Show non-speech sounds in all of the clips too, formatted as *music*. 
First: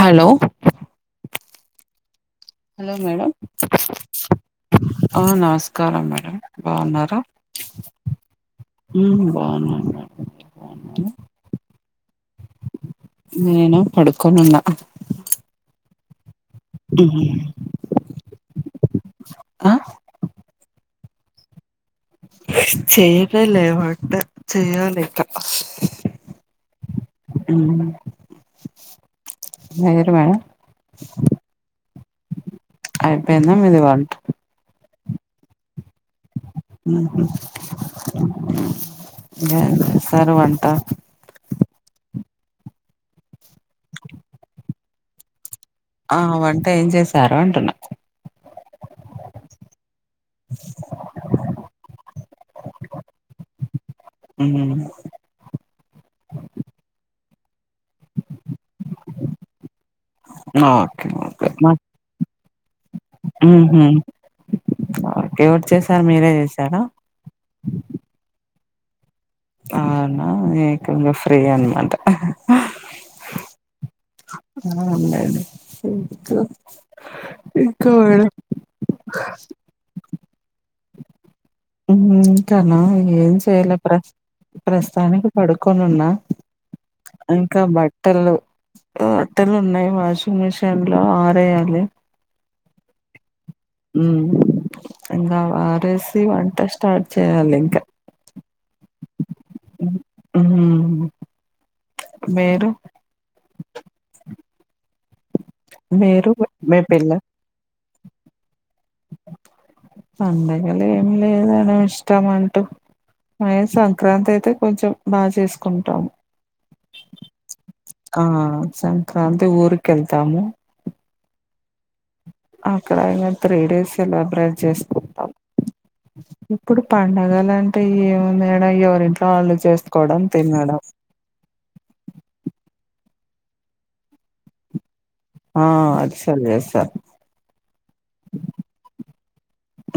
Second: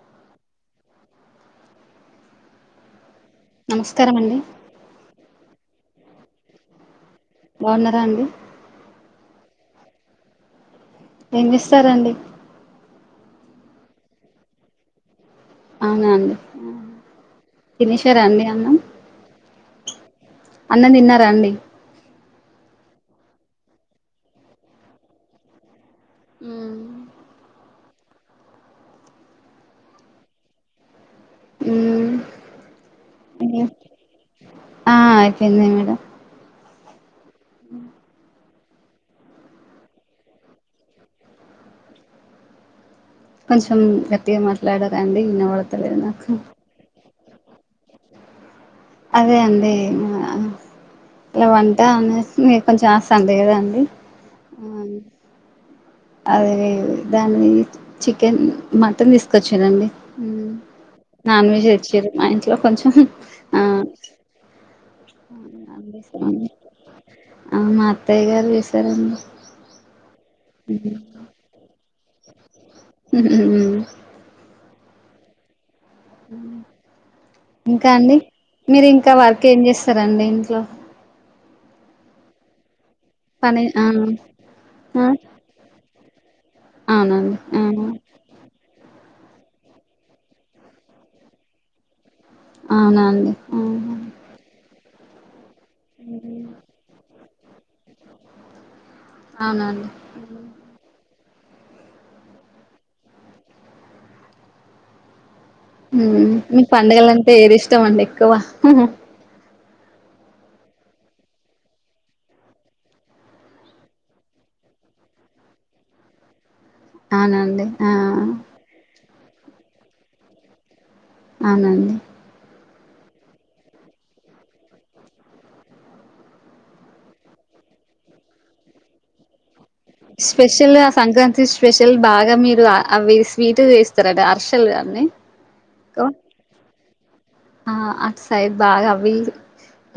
Hello hello madam. నమస్కారమండి. ఆ నమస్కారం మేడం. బావున్నారా? బావున్నరా అండి? బావున్నాను మేడం. బావున్నారా? ఏం చేస్తారండి? నేనా పడుకొని ఉన్నా. అవునా అండి, తినేశారా అండి అన్నం. ఆ అన్నం తిన్నారా అండి. చేయలే లే వంటా చేయాలింకా. ఉ ఉ లేరువాయ మ్మ్ అయిపోయిందా మీది వంటా. ఆ అయిపోయింది మేడం. ఏం చేసారు వంటా? కొంచెం గట్టిగా మాట్లాడరా అండి వినబడ ఆ వంట ఏం చేశారు అంటున్నా. అదే అండి మా వంట అనేసి మీకు కొంచెం ఆస్తాన్ లేదండి. ఉ అదే దాన్ని చికెన్, మటన్ తీసుకొచ్చిరండి. ఓకే ఓకే నాన్ వెజ్ మా తెచ్చింర్రు మా ఇంట్లో కొంచెం ఆ ఉహు ఓకే ఎవరు చేసారు, మీరే వండేసామండి. చేసారా? ఆ మా అత్తయ్య గారు చేసారండి. అవునా నీకు కొంచెం ఫ్రీ అనమాట. ఊ ఆ ఉండండి. ఇంకా ఇంకా మేడం. మీరు ఇంకా వర్క్ ఏం చేస్తారండి ఇంట్లో ఇంకాన ఏం పని చెయలే ఆ ప్రస్ ఆ ప్రస్తుతానికి పడుకొని ఉన్నా. అవునండి ఇంకా ఆ బట్టలు ఆ బట్టెలు ఉన్నయి వాషింగ్ మిషిన్లో ఆరేయాలి. అవునా అండి ఉ ఉ ఇంగా అవి ఆరేసి వంట స్టార్ట్ చేయాలి ఇంకా. అవునా అండి. మ్మ్ మీరు? మ్ మీరు మీకు మీ పిల్ల పంండగలంటే ఏది ఇష్టం అండి ఎక్కువ పండగల ఏమి లేదండి ఇష్టమంటు మై సంక్రాంతి అయితే కొంచెం బా చేసుకుంటాం ఆ సంక్రాంతి ఊరికి ఎల్తాము అవునండి అక్కడ ఇక త్రీ డేస్ సెలబ్రేట్ చేసుకుంటాం ఇప్పుడు పండగలంటే ఏమున్నాయడా ఎవరింట్లో వాళ్ళు చేస్త స్పెషల్ గా సంక్రాంతి స్పెషల్ బాగా మీరు అవి స్వీట్ వేస్తారట అరెసలు అన్ని ఆ ఎక్కువ అరిసెలు చేస్తారు ఆ అట్ సైడ్ బాగా అవి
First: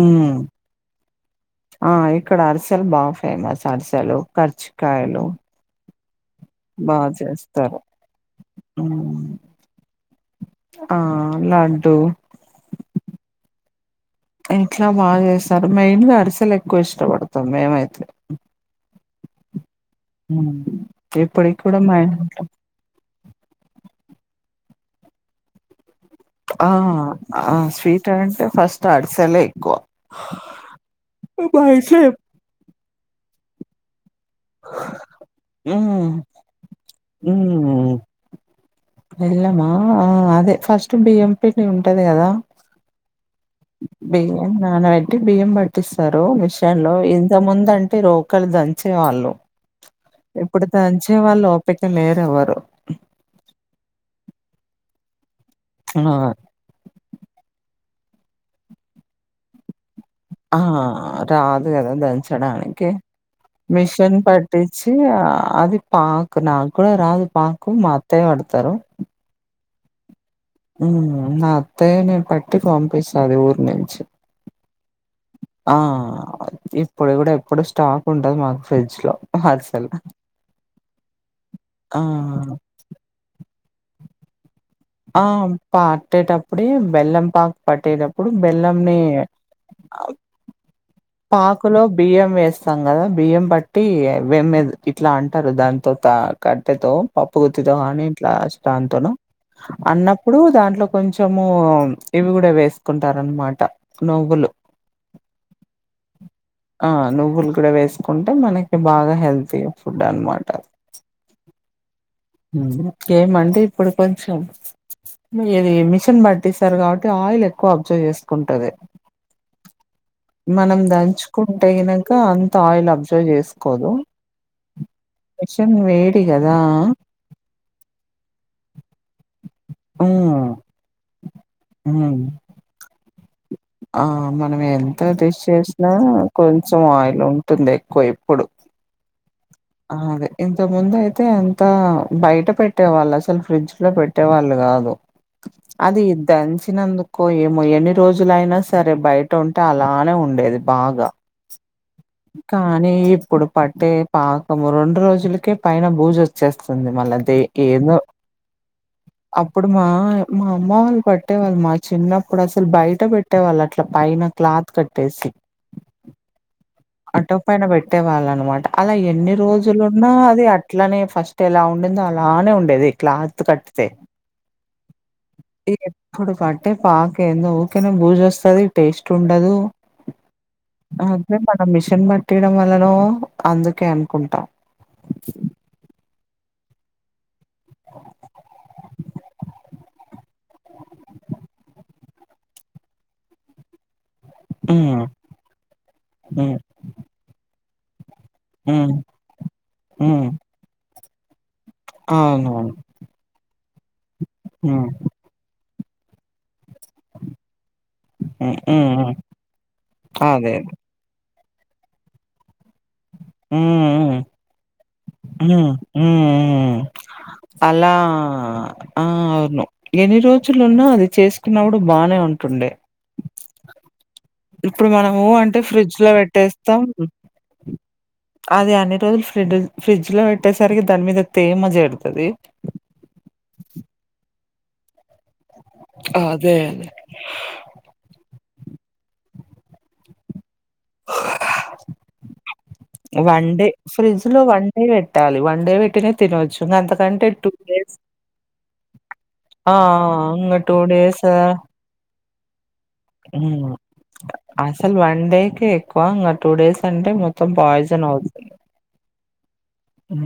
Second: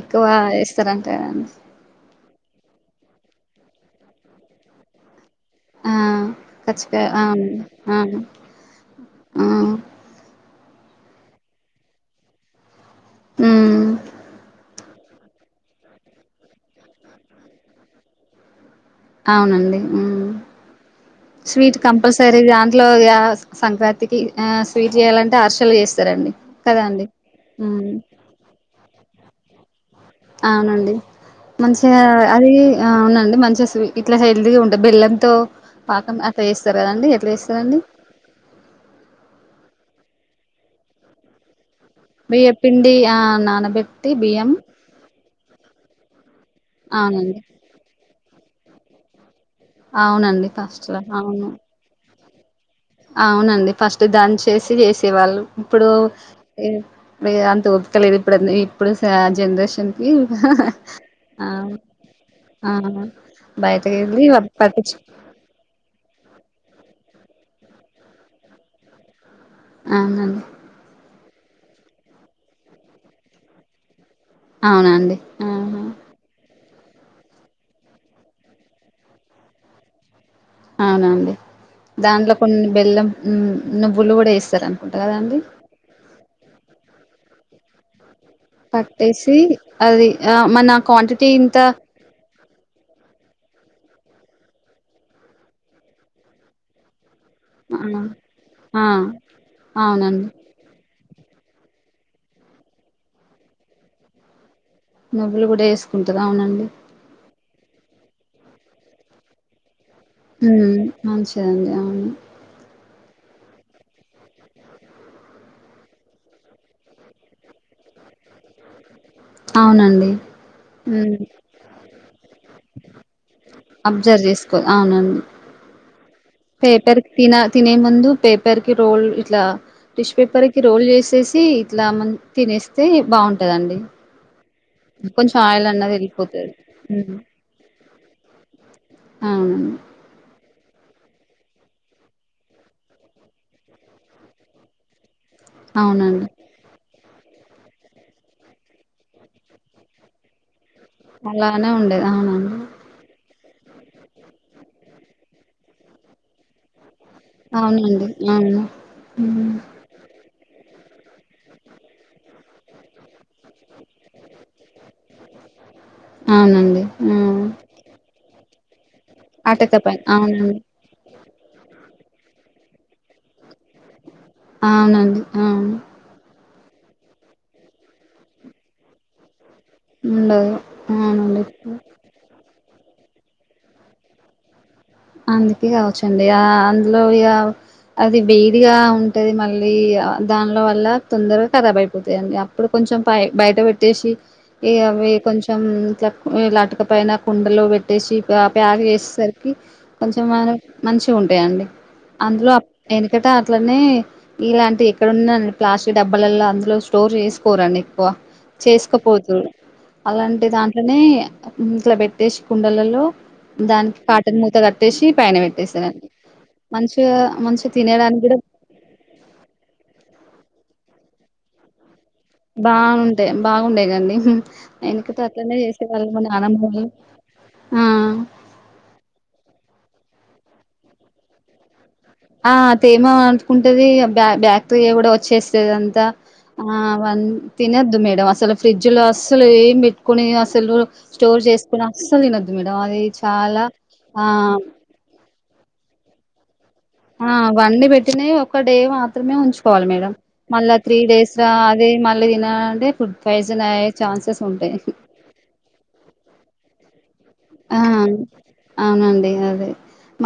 ఎక్కువ ఉమ్ ఏస్తారంటా గదా అండి ఆ ఇక్కడ అరిసెలు బా ఫేమస్ అరిసెలు కర్జికాయలు ఆ కజ్జికాయ ఆ చేస్తారు ఆ ఉమ్ ఆ ఆ లడ్డు మ్ ఇంట్లో బాగా చేస్తారు మెయిన్గా అరిసలు ఎక్కువ ఇష్టపడతాం మేమైతే అవునండి ఊమ్ హ్మ్. ఇప్పటికి స్వీట్ కూడా మా ఇంట్లో కంపల్సరీగా ఇంట్లో ఆ సంక్రాంతికి ఆ స్వీట్ చేయాలంటే అరిసలు చేస్ ఆ స్వీట్ అంటే ఫస్ట్ ఆడిసలే ఎక్కువ అవునండి మా మంచిగా ఇంట్లో అది ఆ అవునండి మంచి ఇట్లా చే ఉండ బెల్లంతో ఉమ్ పాకం అట్లా చేస్తారు కదండి ఎట్లా చేస్తారండి ఉమ్ బెల్లమా ఆ అదే ఫస్ట్ బియ్యం పిండి ఉంటది కదా బియ్య పిండి ఆ నాన బియ్యం నానబెట్టి బియ్యం పట్టిస్తారు మిషన్ లో ఇంత అవునండి ముందు అంటే రో కలి దంచేవాళ్ళు అవునండి ఇప్పుడు ఫస్ట్లా దంచే వాళ్ళు అవును ఓపిక లేరు ఎవరు అవునండి ఫస్ట్ దంచేసి చేసేవాళ్ళు ఇప్పుడు ఆ అంత ఒపికలేదు ఇప్పుడు ఇప్పుడు స జనరేషన్ కి ఆ ఆ రాదు గదా ఆ దంచడానికి బయటకి మిషన్ వెళ్ళి పట్టించి పట్టించు అది పాక్ ఇగ నాకు కూడా రాదు పాకు మా అత్తయ్య పడతారు అహ ఊమ్ నా అత్తయ్య నే పట్టి ఫంపిస్తది ఊరు నుంచి అవునా అండి ఆ ఇప్పుడు కూడా ఎప్పుడు స్టాక్ ఉంటది మాకు ఫ్రిడ్జ్ లో అరిసలు అవునా అండి దాంట్లో కొన్ని బెల్లం ను నువ్వులు కూడా ఏస్తారండి ఆ పాట్టేప్పుడే బెల్లం పాక్ పట్టేటప్పుడు బెల్లంని పట్టేసి అది ఆ! మన క్వాంటిటీ ఇంత పాకులో బియ్యం వేస్తాం గదా బియ్యం బట్టి వెమ్ ఇట్లా అంటారు దాంతో త కట్టెతో పప్పు గుత్తితో ఆ గానీ ఆ! ఇంట్లాష్టాంతోను అవునండి అన్నప్పుడు దాంట్లో కొంచము ఇవి కూడా వేసుకుంటారనమాట నవ్వులు నువ్వులు కూడా వేసుకుంటుందా అవునండి ఆ నువ్వులు కూడా వేసుకుంటే మనకి బాగా హెల్తీ ఫుడ్డే అన్ మా మ్ మంచిదండి అవును కేమంటే ఇప్పుడు కొంచెం ఇది మిషన్ పట్టిస్తారు కాబట్టి ఆయిల్ ఎక్కువ అబ్జర్వ్ జేసుకుంటది అవునండి మనం హ్మ్. దంచుకుంటే గినక అంత ఆయిల్ అబ్జర్వ్ జేసుకోదు అబ్జర్వ్ చేసుకో అవునండి మిషన్ వేడి గదా పేపర్ కి తిన తినే ముందు పేపర్ కి రోల్ ఇట్లా టిష్యూ పేపర్ ఉమ్ కి రోల్ జేసేసి ఇట్లా మం హ్మ్. తినేస్ ఆ మనం ఎంత కొంచెం టిష్ ఆయిల్ చేసినా అన్నది వెళ్ళిపోతది కొంచెం ఆయిల్ ఉం టుంది ఎక్కువ ఇప్పుడు అవునండి అదే ఇంత ముందు అయితే అంత బయట పెట్టేవాళ్ళు అసలు ఫ్రిడ్జ్ లో పెట్టేవాళ్ళు గాదు అది అవునండి దంచినందుకో ఏమో ఎన్ని రోజులైనా సరే బయట ఉంటే అలానే ఉండేది బాగా అలానే ఉండేది అవునండి కానీ ఇప్పుడు పట్టే పాకము రెండు రోజులకే పైన బూజు వచ్చేస్తుంది మళ్ళ తే ఏందో అవునండి అవును హ్మ్. అప్పుడు మా మా అమ్మ వాళ్ళు పట్టేవాళ్ళు మా చిన్నప్పుడు అసలు బయట పెట్ ట్టే వాళ్ళు అట్లా పైన క్లాత్ కట్టేసి అవునండి అట్టక హ్మ్. పైన పెట్టే వాళ్ళు అన్నమాట అలా ఎన్ని అటక పైన రోజులున్నా అది అవునండి అట్లనే ఫస్ట్ ఎలా ఉండిందో అలానే ఉండేది క్లాత్ కట్ అవునండి అవును ఇప్పుడు కట్టే పాక ఏందో ఊకనే బూజు వస్తది టేస్ట్ ఉండదు ఉండదు అదే మనం అవునండి మిషన్ పట్టియడం వల్లనో అందుకే అనుకుంటాం అందుకే కావచ్చు అండి ఆ అందులో ఇగ అది వేడిగా ఉంటది మళ్ళీ దానిలో వల్ల తొందరగా ఖరాబ్ అయిపోతయండి ఇప్పుడు కొంచెం పై బయట పెట్టేషి ఈ హ్మ్ అవి కొంచెం ఇట్ల హ్మ్ లటుక పైన కుండలో పెట్ ట్టేషి ప్యాక్ హ్మ్ చేసేసరికి కొంచెం హ్మ్ మంచిగా ఉంటాయండి అందులో అవునవును యెనుకట అట్లనే ఇలాంటి హ్మ్ ఇక్కడున్నాని ప్లాస్టిక్ డబ్బాలల్లా అందులో స్టోర్ చేసుకోరండి ఎక్కువ హ్మ్ హ్మ్ హ్మ్. చేసుకోపోతురు అలాంటి అదే దాంట్లనే ఇట్లా పెట్టేసి కుండలలో దానికి కాటన్ మూత కట్ ఉమ్ ఉమ్ ఉమ్ ఉమ్ మంచిగా మంచిగా అలా తినడానికి కూడా ఆ అవును ఎన్ని రోజులున్నా అది చేసుకున్నప్పుడు బాగానే ఉంటు బాగు ఉంటయ్ బాగుండేది అండి ఇప్పుడు యెనకట మనము అట్లనే అంటే చేసే ఫ్రిడ్జ్ లో వాళ్ళము పెట్టేస్తాం నాన్నమని ఆ అది అన్ని రోజులు ఫ్రిడ్జ ఫ్రిడ్జ్ లో పెట్టేసరికి దాని మీద తేమ జేరుతది ఆ అ తేమో అనుకుంటది బ్యాక్టీరియా కూడా వచ్చేసి తది అంతా అదే ఆ అదే వన్ తినొద్దు మేడం అసలు ఫ్రిడ్జ్ లో అసలు ఏం పెట్టుకుని అసలు స్టోర్ చేసుకుని అస్సలు తిననద్దు మేడం అది వన్ చాలా డే ఆ ఫ్రిడ్జ్ లో వన్ డే పెట్టాలి వండే బెట్టినయ్ తినొచ్చు అంతకంటే ఆ టూ వండే డేస్ పెట్టినయ్ ఒక డే మాత్రమే ఆ ఆ! ఉంచుకోవాలి మేడం ఇంగ మళ్ళా టూ త్రీ డేస్ రా అదే మళ్ళీ తినాలంటే ఫుడ్ పాయిజన్ హ్మ్. అయ్యే ఛాన్సెస్ ఉంటాయి. అసలు వన్ డే కే ఎక్కువ ఇంగా టూ డేస్ అంటే మొత్తం ఆ పాయిజన్ అవుతుంది అవునండి అదే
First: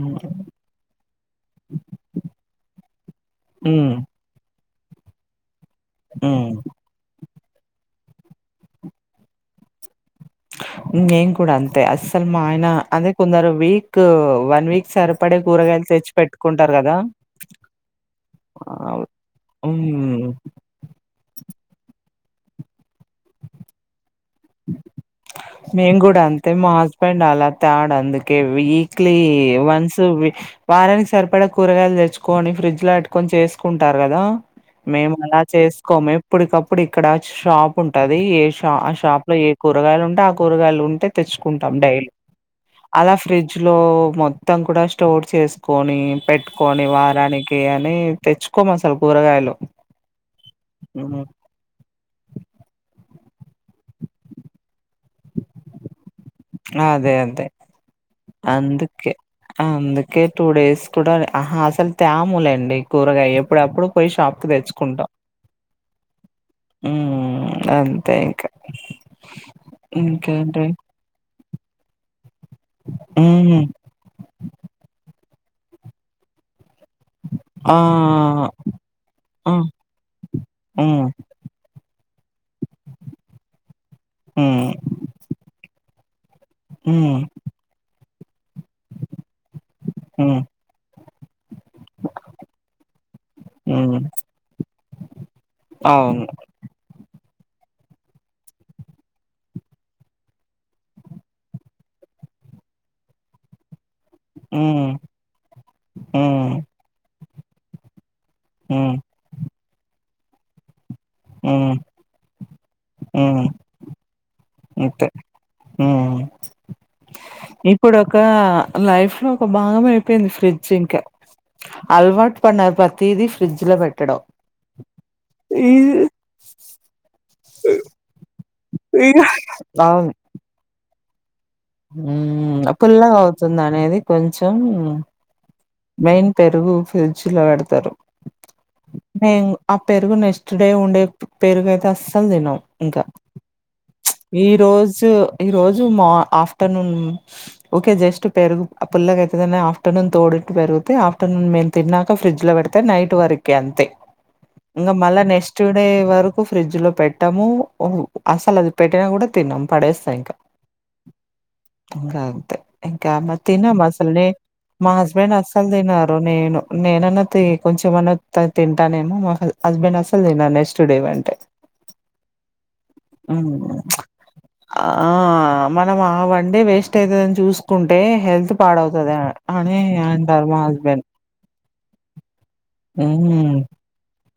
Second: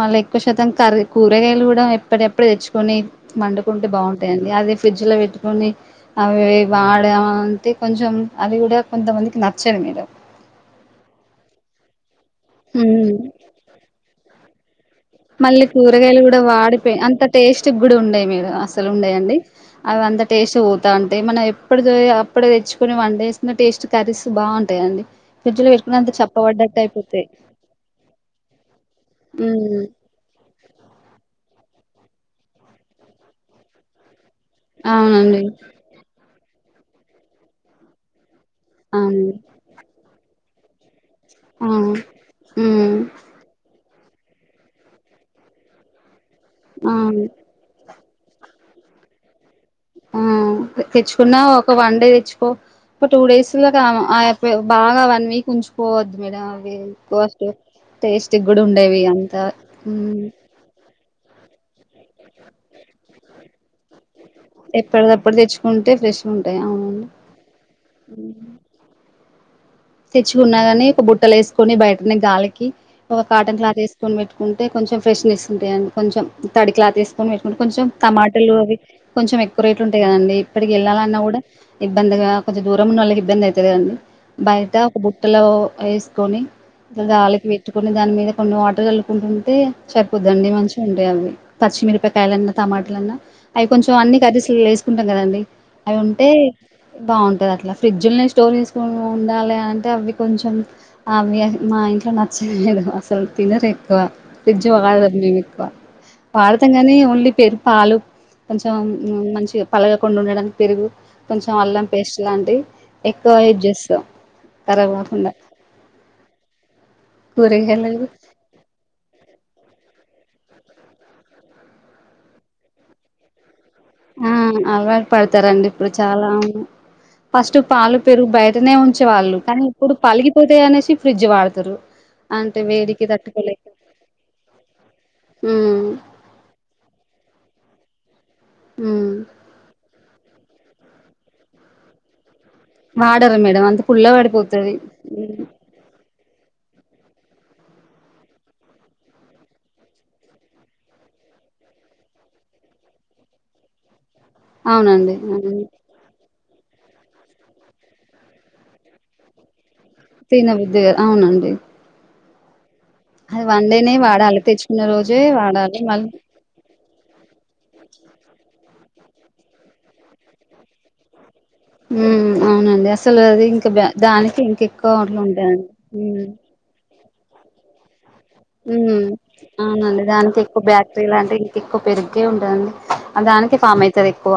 మళ్ళీ ఎక్కువ శాతం కర్రి కూరగాయలు కూడా ఎప్పుడి అప్పుడు తెచ్చుకొని వండుకుంటే బావుం టే అండి అది ఫ్రిజ్ లో పెట్టుకొని అవి మ్మ్ వాడే అం టే కొంచెం అది కూడా కొంతమందికి నచ్చదు మేడం నేను కూడా అంతే అస్సలు మా ఆయన అదే హ్మ్ కొందరు వీక్ వన్ వీ మళ్ళీ కూరగాయలు కూడా వాడిపోయి కదా అంత టేస్ట్ కూడా ఉండయి మీరు అస్సలు ఉండయండి అది అంతా మ్మ్ టేస్ట్ ఓ యా అంతే మనం ఎప్పుడుది అప్పుడే తెచ్చుకొని వండేసినా టేస్ట్ కర్రీస్ బావుంటాయండి మేము కూడా అంతే మా హస్బెండ్ అలా తేడు అందుకే వీక్లీ ఉమ్ వన్స్ కువి వారానికి సరిపడా కూరగాయలు తెచ్చుకోని ఫ్రిడ్జ్ లో పెట్టుకొని చేసుకుంటారు కదా మేము అవునండి అలా చేసుకోము ఇప్పుడికప్పుడు ఇక్కడ షాప్ ఉంటాది ఏష్ టా ఆ షాప్ అవునండి లో ఏ కూరగాయలు ఉంటే ఆ కూరగాయలు ఉంటే ఆ తెచ్చుకుంటాం డైలీ ఉమ్ అలా ఫ్రిజ్ లో మొత్తం కూడా స్టోర్ చేసుకొని పెట్టుకొని ఆ వారానికి కి అని తెచ్చుకోం అసలు కూరగాయలు ఆ ఉమ్, తెచ్చుకున్నా ఒక వన్ డే తెచ్చు కో ఓ టూ డేస్ *unintelligible* బాగా వన్ వీక్ ఉంచు పోవద్ మీద అవేల్ అదే పోస్ట్ అదే టేస్టుగ కూడా ఉండవి అందుకే అంతా ఉమ్ టుడాలి అహా అసలు తాములేండి కూరగాయ ఎప్పుడు అప్పుడు పోయి షాప్ పు తెచ్చుకుంటా ఎప్పటిదప్పుడు తెచ్చుకుంటే ఫ్రెష్గా ఉంటాయి ఊ అవునండి ఊ అంతే ఇక హా తెచ్చుకున్నా గానీ ఒక బుట్టల ఏసుకొని బయటని గాలికి ఒక కాటన్ హ్మ్ క్లాత్ ఏస్ కొని పెట్టుకుంటే కొంచెం ఫ్రెష్నెస్ ఉంటాయండి కొంచెం తడి క్లా తీసుకొని పెట్టుకుంటే ఆ కొంచం టమాటాలు అవి కొంచెం ఆ ఎక్కువ రేట్ ఉంటాయి కదండి ఇప్పటికి హ్మ్ ఎళ్ళాలన్నా కూడా ఇబ్బందిగా కొంచెం దూరం ఉన్న వాళ్ళకి ఇబ్బంది అవుతుదిగా అండి బై హ్మ్ ట్టాకు బుట్టలో వేసుకొని ఇట్టే హ్మ్ గాలికి బె ట్టుకొని దాని మీద కొన్ని వాటర్ జల్లుకుంటుంటే హ్మ్ సరిపోద్దండి మంచిగా ఉంటాయి అవి పచ్చిమిరపకాయలన్నా టమాటాలన్నా అవి కొంచెం హ్మ్ అన్నీ కర్రీస్లల్లో ఏసుకుంటాం కదండి అవి అవును ఉంటే బావుంటది అట్లా ఫ్రిజ్జులనే స్టోర్ చేసుకుని ఉండాలె అంటే అవి కొంచెం అవి మా ఇంట్లో నచ్చలేదు అసలు తినరె క్కువ ఫ్రిజ్ హ్మ్ వాడం మేము ఎక్కువ హ్మ్ వాడతాం కానీ ఓన్లీ పెరు పాలు కొంచెం హ్మ్ మంచిగా పలగకుండా ఉండడానికి పెరుగు కొంచెం హ్మ్ అల్లం పేస్ట్ లాంటివి ఎక్కువ హ్మ్ యూజ్ చేస్తా కరాబ్ కాకుండా ఊ ఇప్పుడు కూరగాయలు ఒక లైఫ్ లో ఒక భాగం అయిపోయింది ఫ్రిజ్ ఇంకా అల్వాటు పడినా పతీదీ ఫ్రిజ్ లో పె అవును అలవాటు పడతారండి ఇప్పుడు చాలా ఫస్ట్ పాలు పెరుగు బయటనే ఉంచే ఇగ వాళ్ళు కానీ ఇప్పుడు పలిగిపోతాయి అనేసి ఫ్రిజ్ వాడతారు అంటే ఊ వేడికి పుల్లగా అవుతుంది అనేది కొంచెం ఊ మెయిన్ పెరుగు ఫ్రిజ్ లో పెడతారు ఉమ్ నేను ఆ పెరుగు నెక్స్ట్ డే ఉండే పెరుగు అయితే అస్సలు తిను ఇంకా వాడరు మేడం అంత పుల్ల ఈ పడిపోతది రోజు ఈ రోజు మా ఆఫ్ ఆఫ్టర్నూన్ ఓకే జస్ట్ పెరుగు ఆ పుల్లక అయితుందినే ఆఫ్టర్నూన్ తోడు పెరుగుతే ఆఫ్టర్నూన్ మేము తిన్నాక ఫ్రిడ్జ్ లో పెడీతే నైట్ వరకి అంతే ఇకా అవునండి మళ్ళ అవును నెక్స్ట్ డే వరక్ ఫ్రిడ్జ్ లో పెట్టాము అసలు అది పెట్టినా కూడా తిన్నాము పడేస్తమ్ తీన బుద్ది కాదు అవునండి ఇంకా అంతే ఇంకా మ అది తినమా వండేనే అసలు నే వాడాలి తెచ్చుకున్న మా రోజే హస్బెండ్ అస్సలు వాడాలి మళ్ళీ తినరు నేను నేనన్నా తి కొంచెంమన్నా తింటానేమో మా హస్బెండ్ అసలు తిన్నాను నెక్స్ట్ డే వంటే హు అవునండి అసలు అది ఇంకా దానికి ఇంకా ఆ ఎక్కువ అట్లు ఉంటాయండి హ్మ్ వంటే గదా అన్ని చూసుకుంటే హెల్త్ ఉమ్ పాడవుతుంది అని అవునండి దానికి అంటారు మా ఎక్కువ హస్బెండ్ బ్యాక్టరీ లాంటివి ఇంక ఎక్కువ *unintelligible* ఉంటదడి అ దానికి మ్మ్ ఫామ్ అయ్తాది ఎక్కువ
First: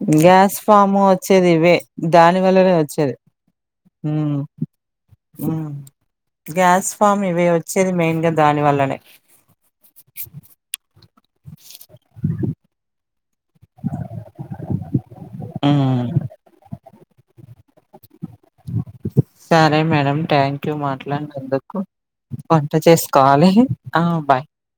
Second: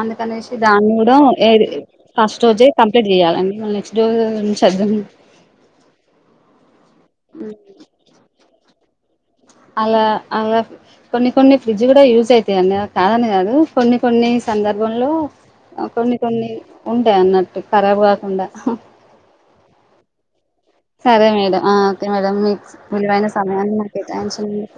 అందుకనేసి గ్యాస్ దాన్ని ఫామ్ కూడా ఏ వచ్చేది ఇవే దాని ఫస్ట్ రోజే వల్లనే కంప్లీట్ వచ్చేది చేయాలండి మళ్ళీ నెక్స్ట్ డే *unintelligible* చద్దన్నం ఉమ్ గ్యాస్ ఫామ్ ఇవి వచ్చేది మెయిన్ గా దాని వల్లనే అలా అలా కొన్ని కొన్ని ఫ్రిడ్జ్ కూడా యూజ్ అవుతాయండి కాదని కాదు కొన్ని కొన్ని సందర్భంలో మ్మ్ కొన్ని కొన్ని ఉంటాయి అన్నట్టు ఖరాబ్ కాకుండా హామ్ సరే మేడం థ్యాంక్ క్యూ సరే మేడం ఆ మాట్లాడినందుకు ఓకే మేడం మీకు వంట విలువైన చేసుకోవాలి సమయాన్ని నాకు ఆ బాయ్ కేటాయించినందుకు